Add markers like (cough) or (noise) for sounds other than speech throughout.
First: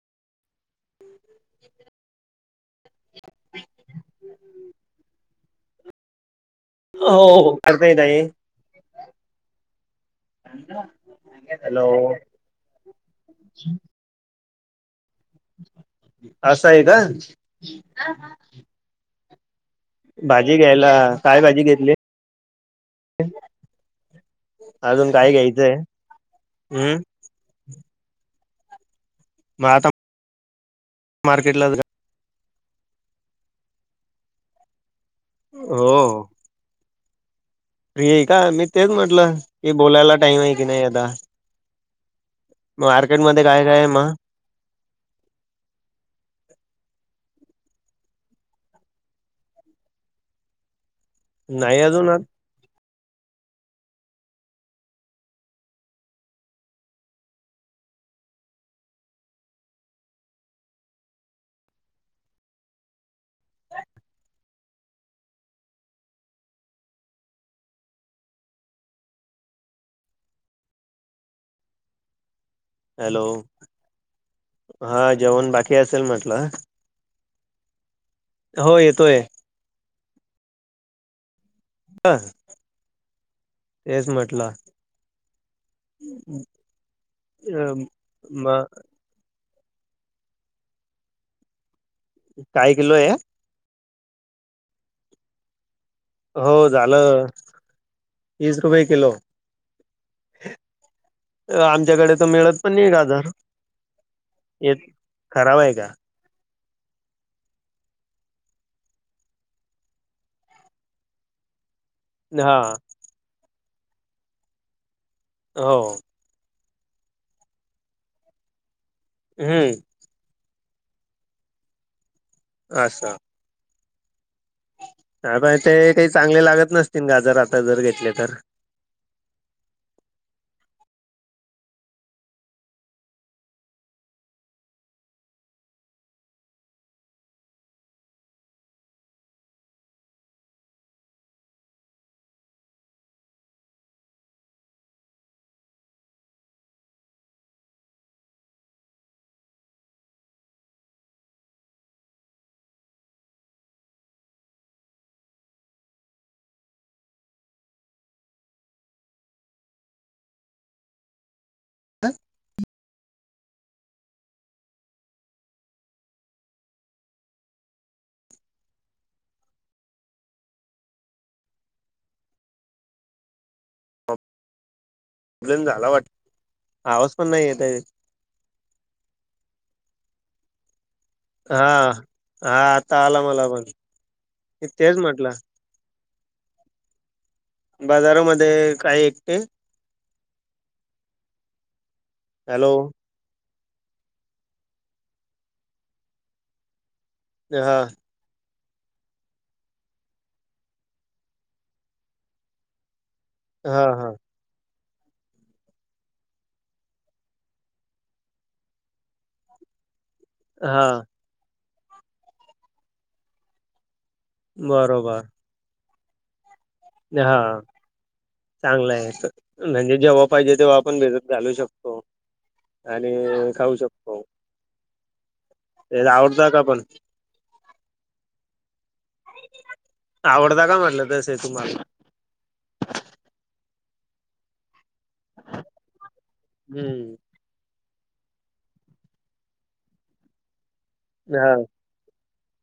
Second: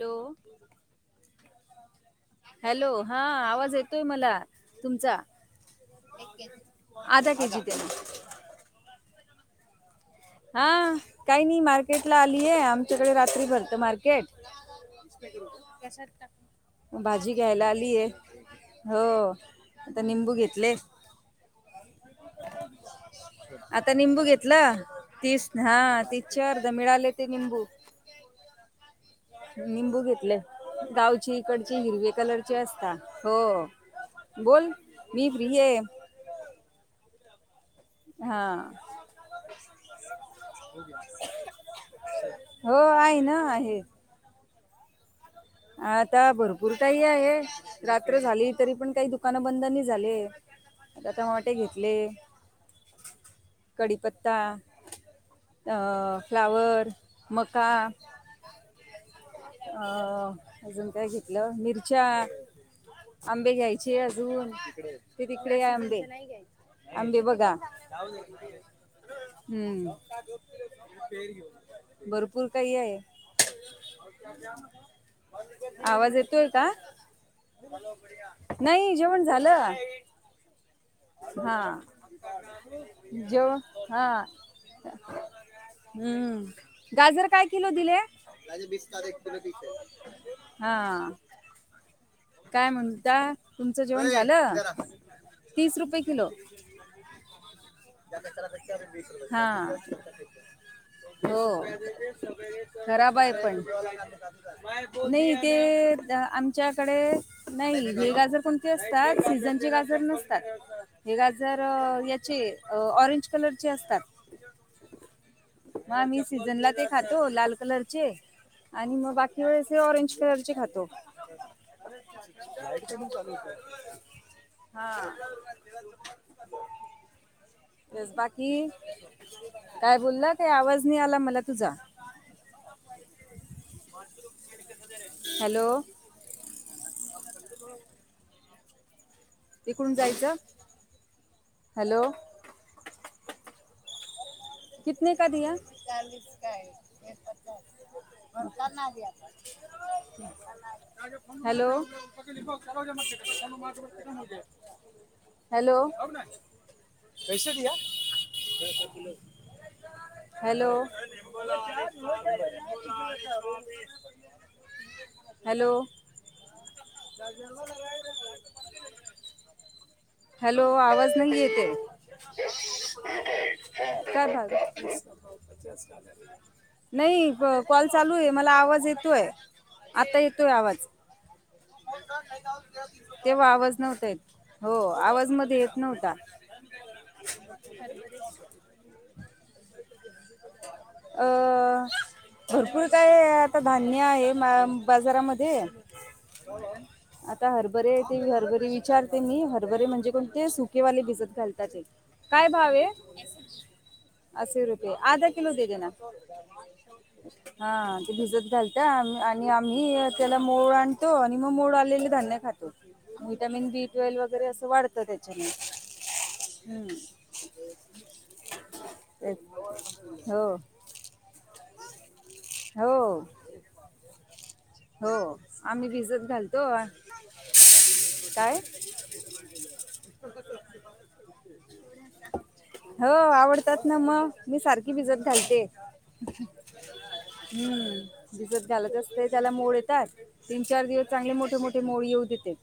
Hello (inaudible) hello, हा आवाज येतोय मला तुमचा. अध के जी दे्या ना (unintelligible) हा काही नाही मार्केट हॅलो ला आलीय, आमच्याकडे रात्री भरत मार्केट. असं आहे का कशाला, भाजी घ्यायला आलीय हो. निंबू भाजी घेतले घ्यायला, काय भाजी घेतली? आता निंबू घेतलं, अजून काय तीस घ्यायचंय हा तीस चे अर्धा हम्म मिळाले ते निंबू. मग आता निंबू घेतले, गावची मार्केटला इकडची हिरवे कलर चे असता, हो बोल मी फ्री आहे. हो फ्री आहे का, हा मी तेच म्हटलं की बोलायला टाइम आहे की नाही आता. हो आहे मार्केट ना मध्ये काय काय आहे मग? आता भरपूर काही आहे. रात्र झाली तरी पण काही दुकानं बंद नाही झाले. आता टोमॅटो नाही घेतले. अजून कडीपत्ता आ फ्लावर, मका अ अजून काय घेतलं, मिरच्या आंबे घ्यायचे अजून, ते तिकडे आहे आंबे. आंबे बघा हम्म. भरपूर काही आहे. हॅलो हा जेवण बाकी असेल आवाज म्हटलं? येतोय का हो नाही येतोय जेवण झालं. हा, ह जेवण हा तेच म्हटलं हम्म, गाजर काय किलो दिले? मग हा. काय किलो आहे म्हणता तुमचं जेवण झालं? तीस रुपये किलो. हो झालं. तीस रुपये किलो हा. हो आमच्याकडे तर मिळत पण नाही खराब गाजर आहे पण, येत नाही खराब आहे का ते- आमच्याकडे नाही हे गाजर कोणते असतात सीझनचे गाजर नसतात हे गाजर चे हा ऑरेंज कलर चे असतात. हो म आम्ही सीझनला ते खातो लाल कलरचे आणि मग बाकी वेळेस हम्म हेऑरेंज कलरचे खातो. असं हा. हा पण ते, ते चांगले लागत नसते. ति गजार आता जर घेतले तर बाकी काय बोलला काही आवाज नाही आला मला तुझा. (inaudible) हॅलो (inaudible) इकडून जायचं, (inaudible) हॅलो कितने का दिया? चालीस का हे (inaudible) (unintelligible) हॅलो हॅलो, कैसे दिया? हॅलो (unintelligible) हॅलो हॅलो आवाज नाही येत आहे, प्रॉब्लेम झाला (unintelligible) वाट (inaudible) आवाज पण नाही येत आहे कॉल चालू आहे मला आवाज येत तोय, आता येतोय आवाज. (inaudible) हा हा आता आला मला तेव्हा पण आवाज नव्हत येत मी हो तेच आवाज म्हटलं मध्ये येत नव्हता. बाजारामध्ये काय एकटे? (inaudible) अ हॅलो भरपूर काय आता धान्य आहे मा बाजारामध्ये, आता हा हरभरे ते हरभरी विचारते मी हरभरे म्हणजे कोणते सुकेवाले भिजत घालतात ते. काय भावये? हा हा असशी रुपये आधा किलो दे दे ना हा ते भिजत घालतेया आणि आम्ही त्याला मोड हा आणतो आणि मग मोड आलेले धान्य खातो विटामिन बी ट्वेल्व वगैरे असं वाढत बरोबर त्याच्याने हं. हा, चांगलं आहे. तेच. म्हणजे जेव्हा हो पाहिजे तेव्हा आपण भिजत घालू शकतो. आणि हो खाऊ शकतो. हो आम्ही ते भिजत आवडता घालतो का पण अ (inaudible) काय? आवडता का म्हटलं तसे तुम्हाला? हो आवडतात ना मग. मी सारखी भिजत घालते (inaudible) हम्म हम्म भिजत घालत असतेच. त्याला मोड येतात तीन चार दिवस चांगले हा मोठे मोठे मोड येऊ देते.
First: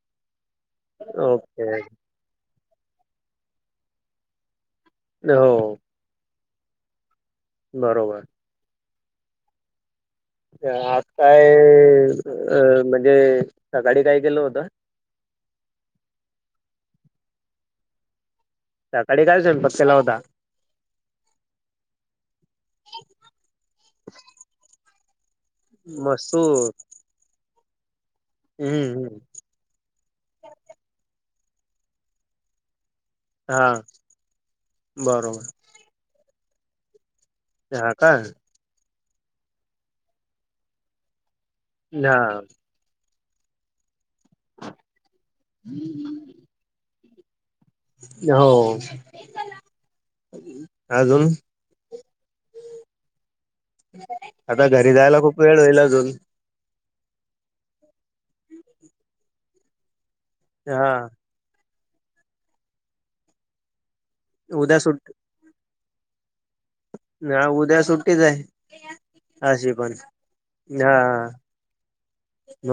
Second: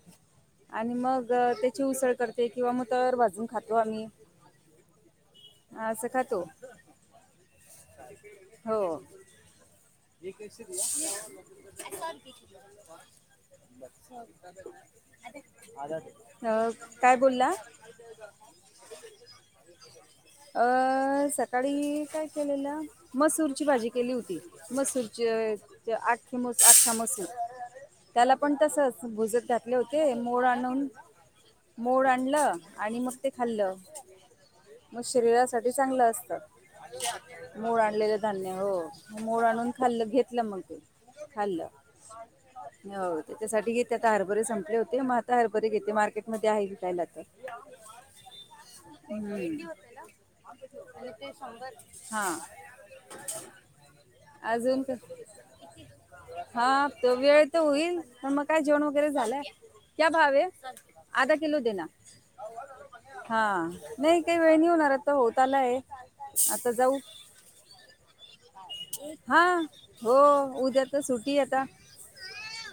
आणि मग ओके त्याची उसळ करते किंवा मग तरर भाजून खातो आम्ही. हो ह असं खातो बरोबर (inaudible) हो. (inaudible) (inaudible) आज काय अ म्हणजे सकाळी काय केलं होतं अ काय बोलला? सकाळी काय स्वयंपाक केला होता? अ सकाळी काय केलेलं मसूरची भाजी केली होती. मसूरचे अ आखी म मसूर आख्या मसुर त्याला पण हम्म तसच हम्म भुजत घात ले होते मोड आणून मोड आणलं आणि मग ते हा खाल्लं. मग बरोबर शरीरासाठी चांगलं असतं. मोड हा का आणलेलं धान्य हो. मोड आणून खाल्लं घेतलं मग ते खाल्लं. (unintelligible) हो त्याच्यासाठी घेते. आता हरभरे संपले होते, मग आता हरभरे घेते, मार्केटमध्ये आहे विकायला तर. हो. हम्म. अजून हा. आता अजून घरी जायला क- खूप वेळ होईल अजून? हा त वेळ तर होईल, पण मग काय जेवण वगैरे झालंय. हा (unintelligible) (unintelligible) हा नाही काही वेळ नाही उद्या होणार आता सुट होत आलंय आता जाऊ. हा उद्या सुट्टीच हा आहे अशी पण हो उद्या हा. तर सुट्टी आहे आता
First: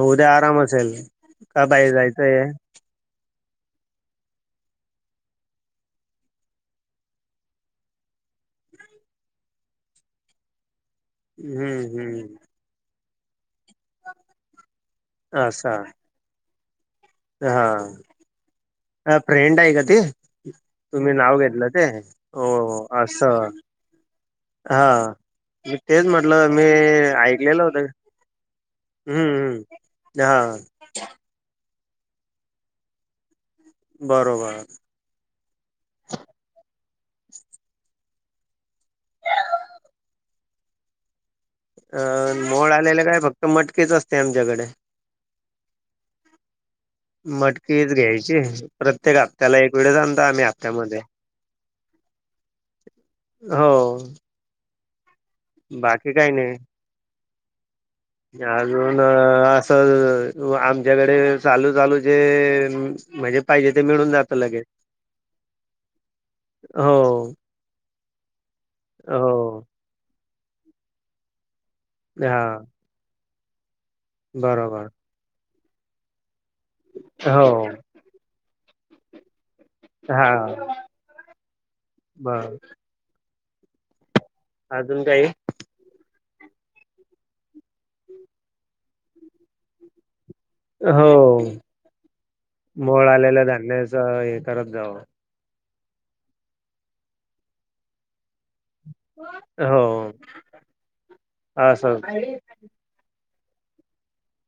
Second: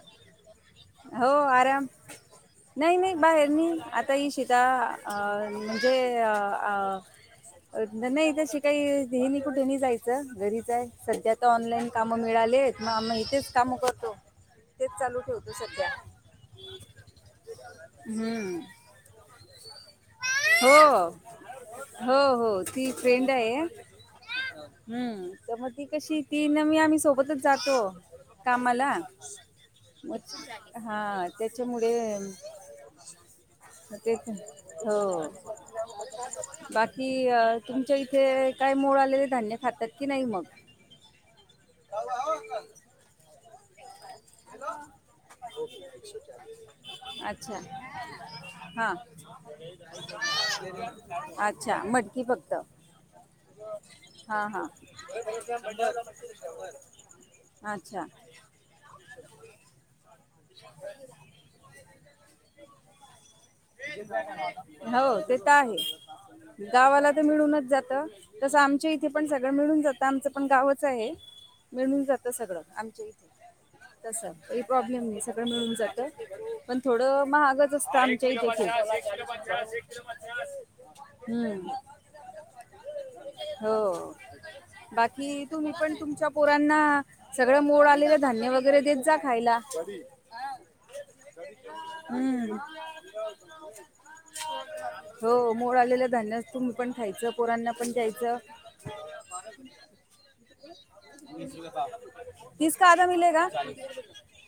उद्या आरामच. हो आराम. नाही नाही बाहेर नाही, आता ही शीता अ म्हणजे अ नाही तशी काही हे नाही कुठे नाही जायचं घरीच आहे. सध्या तर हम्म ऑनलाईन कामं मिळालीयत मग आम इथेच काम कर असं. हम्म. अ फ्रेंड आहे का ती? हो तुम्ही नाव घेतलं ते? हो हो ती फ्रेंड आहे असं. हा हम्म, तर मग मी ती तेच कशी ती म्हटलं न मी आम्ही सोबतच ऐकलेलं जातो. होतं कामाला हम्म हम्म म हा हा त्याच्यामुळे तेच बरोबर हो. बाकी तुमच्या इथे काय मोड आलेले धान्य खातात की नाही मग? अं मोड आलेले काय फक्त मटकीच असते आमच्याकडे. अच्छा मटकीच घ्यायची हा. प्रत्येक हप्त्याला एक वेळेस आणता आम्ही हप्त्यामध्ये अच्छा मटकी फक्त? हो. हां हां बाकी काही नाही अच्छा. अजून असं आमच्याकडे चालू चालू जे म्हणजे पाहिजे ते मिळून जात लगेच हो ते तर आहे, हो गावाला तर मिळूनच जातं. तसं आमच्या इथे पण हो सगळं मिळून जातं, आमचं पण गावच आहे. मिळून जातं हा सगळं आमच्या इथे, तसं काही बरोबर प्रॉब्लेम नाही, सगळं मिळून जातं. पण थोडं हो महागच असतं आमच्या इथे खूप. हा बर. हो अजून काही बाकी? तुम्ही पण तुमच्या पोरांना सगळं मोड आलेलं धान्य वगैरे देत जा खायला. हो हम्म मोड आलेलं धान्याचं हे करत जावं. हो मोड आलेलं धान्य तुम्ही पण खायचं, पोरांना पण द्यायचं. हो असं. (unintelligible) (unintelligible) (unintelligible) (unintelligible)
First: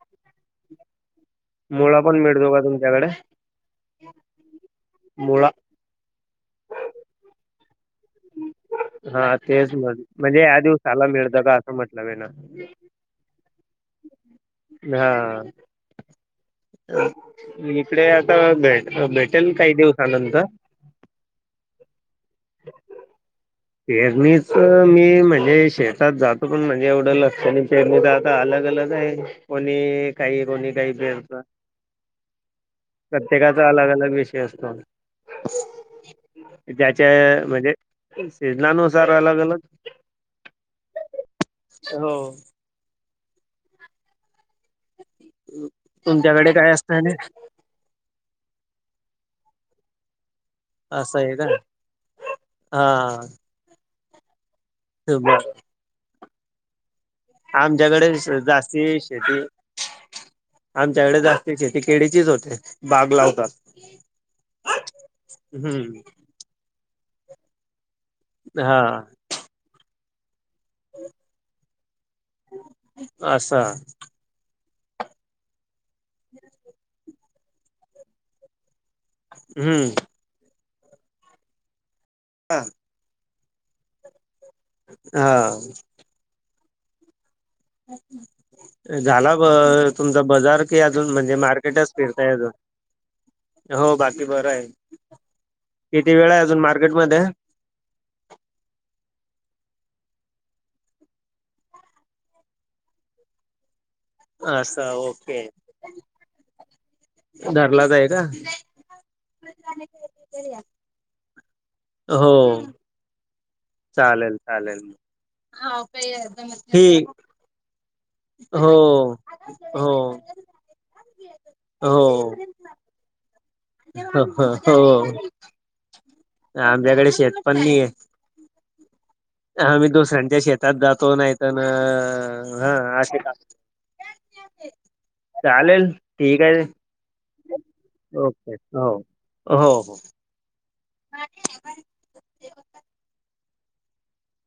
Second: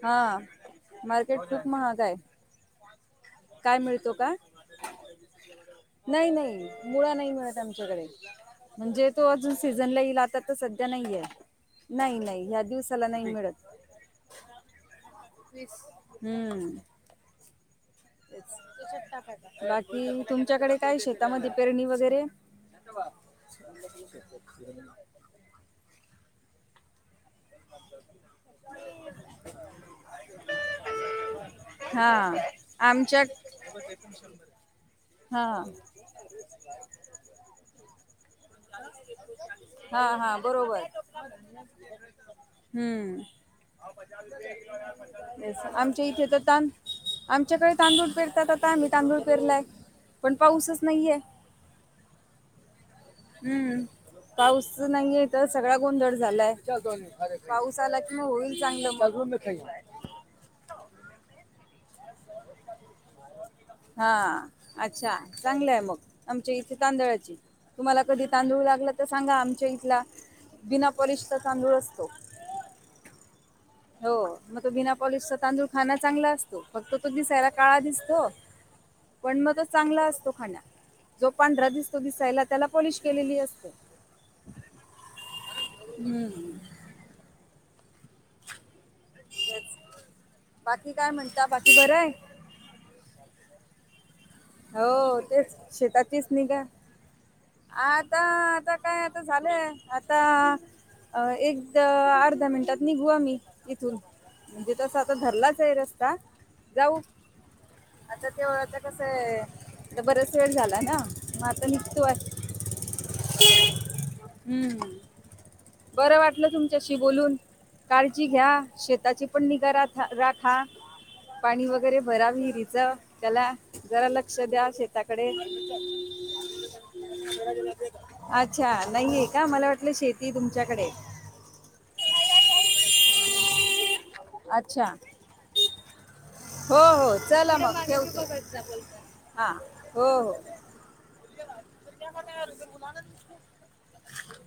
हा. मार्केट खूप महाग मुळा आहे, पण मिळतो का तुमच्याकडे? काय मिळतो का? मुळा नाही नाही मुळा नाही मिळत आमच्याकडे म्हणजे तो हा अजून तेच सीझनला म्हण येईल आता म्हणजे तर या सध्या दिवसाला नाही मिळतं आहे का असं म्हटलं मी नाही ना नाही ह्या दिवस ला नाही मिळत. हा. हम्म. म इकडे आता भेट भेटेल काही बाकी दिवसानंतर तुमच्याकडे काय शेतामध्ये पेरणी वगैरे (inaudible) पेरणीच मी म्हणजे शेतात जातो पण म्हणजे एवढं कोणी पेरणी तर आता अलग अलग आहे कोणी काही कोणी काही पेरत. हा आमच्या प्रत्येकाचा अलग अलग विषय असतो. हा ज्याच्या म्हणजे शेड्युल हा हा बरोबर. हो हम्म आमच्या इथे तर तुमच्याकडे काय असतं आणि तुमच्याकडे तांदूळ पेरतात, आम्ही तांदूळ पेरलाय. पण पाऊसच नाहीये असं आहे का हा. हम्म पाऊस नाहीे तर बर सगळा गोंधळ झालाय. पाऊस आला आमच्याकडे की मग होईल चांगलं जास्ती मग शेती आमच्याकडे जास्त शेती केळीचीच होते बाग लावतात. हा अच्छा चांगलं आहे मग हम्म आमच्या इथे तांदळाची तुम्हाला कधी तांदूळ हा लागला तर सांगा आमच्या इथला बीना पोलिशचा तांदूळ असतो. असा. हो मग तो बिना पॉलिश चा तांदूळ खाण चांगला असतो फक्त तो दिसायला काळा दिसतो पण मग तो हम्म चांगला असतो खाण्यात जो पांढरा दिसतो तो दिसायला त्याला पॉलिश केलेली असते. हा. हम्म. अच्छा (unintelligible) झाला ब तेच. तुमचा बजार कि बाकी काय अजून म्हणजे म्हणता बाकी मार्केटच बरं आहे फिरताय अजून. हो बाकी बरं आहे. हो तेच किती शेताचीच वेळ आहे अजून निगा. मार्केटमध्ये आता आता काय आता झालंय आता अ एक द अर्ध्या मिनिटात निघू आम्ही इथून म्हणजे असं तस आता ओके धरलाच आहे रस्ता जाऊ धरलाच आहे का आता देवळाचं कस बराच वेळ झाला ना मग आता निघतो हो आहे. चालेल चालेल. हम्म. बरं वाटलं तुमच्याशी ठीक बोलून. कालची घ्या हो शेताची पण निगा हो राथा राखा. पाणी वगैरे हो भरा विहिरीचं त्याला जरा हो लक्ष हो द्या शेताकडे. हो आमच्याकडे शेत पण अच्छा नही हा मी दुसऱ्यांच्या शेतात जातो नाही तन हा असे का अच्छा, ठीक आहे हो हो चला मग ठेवते. ओके हो हां हो हो. (unintelligible)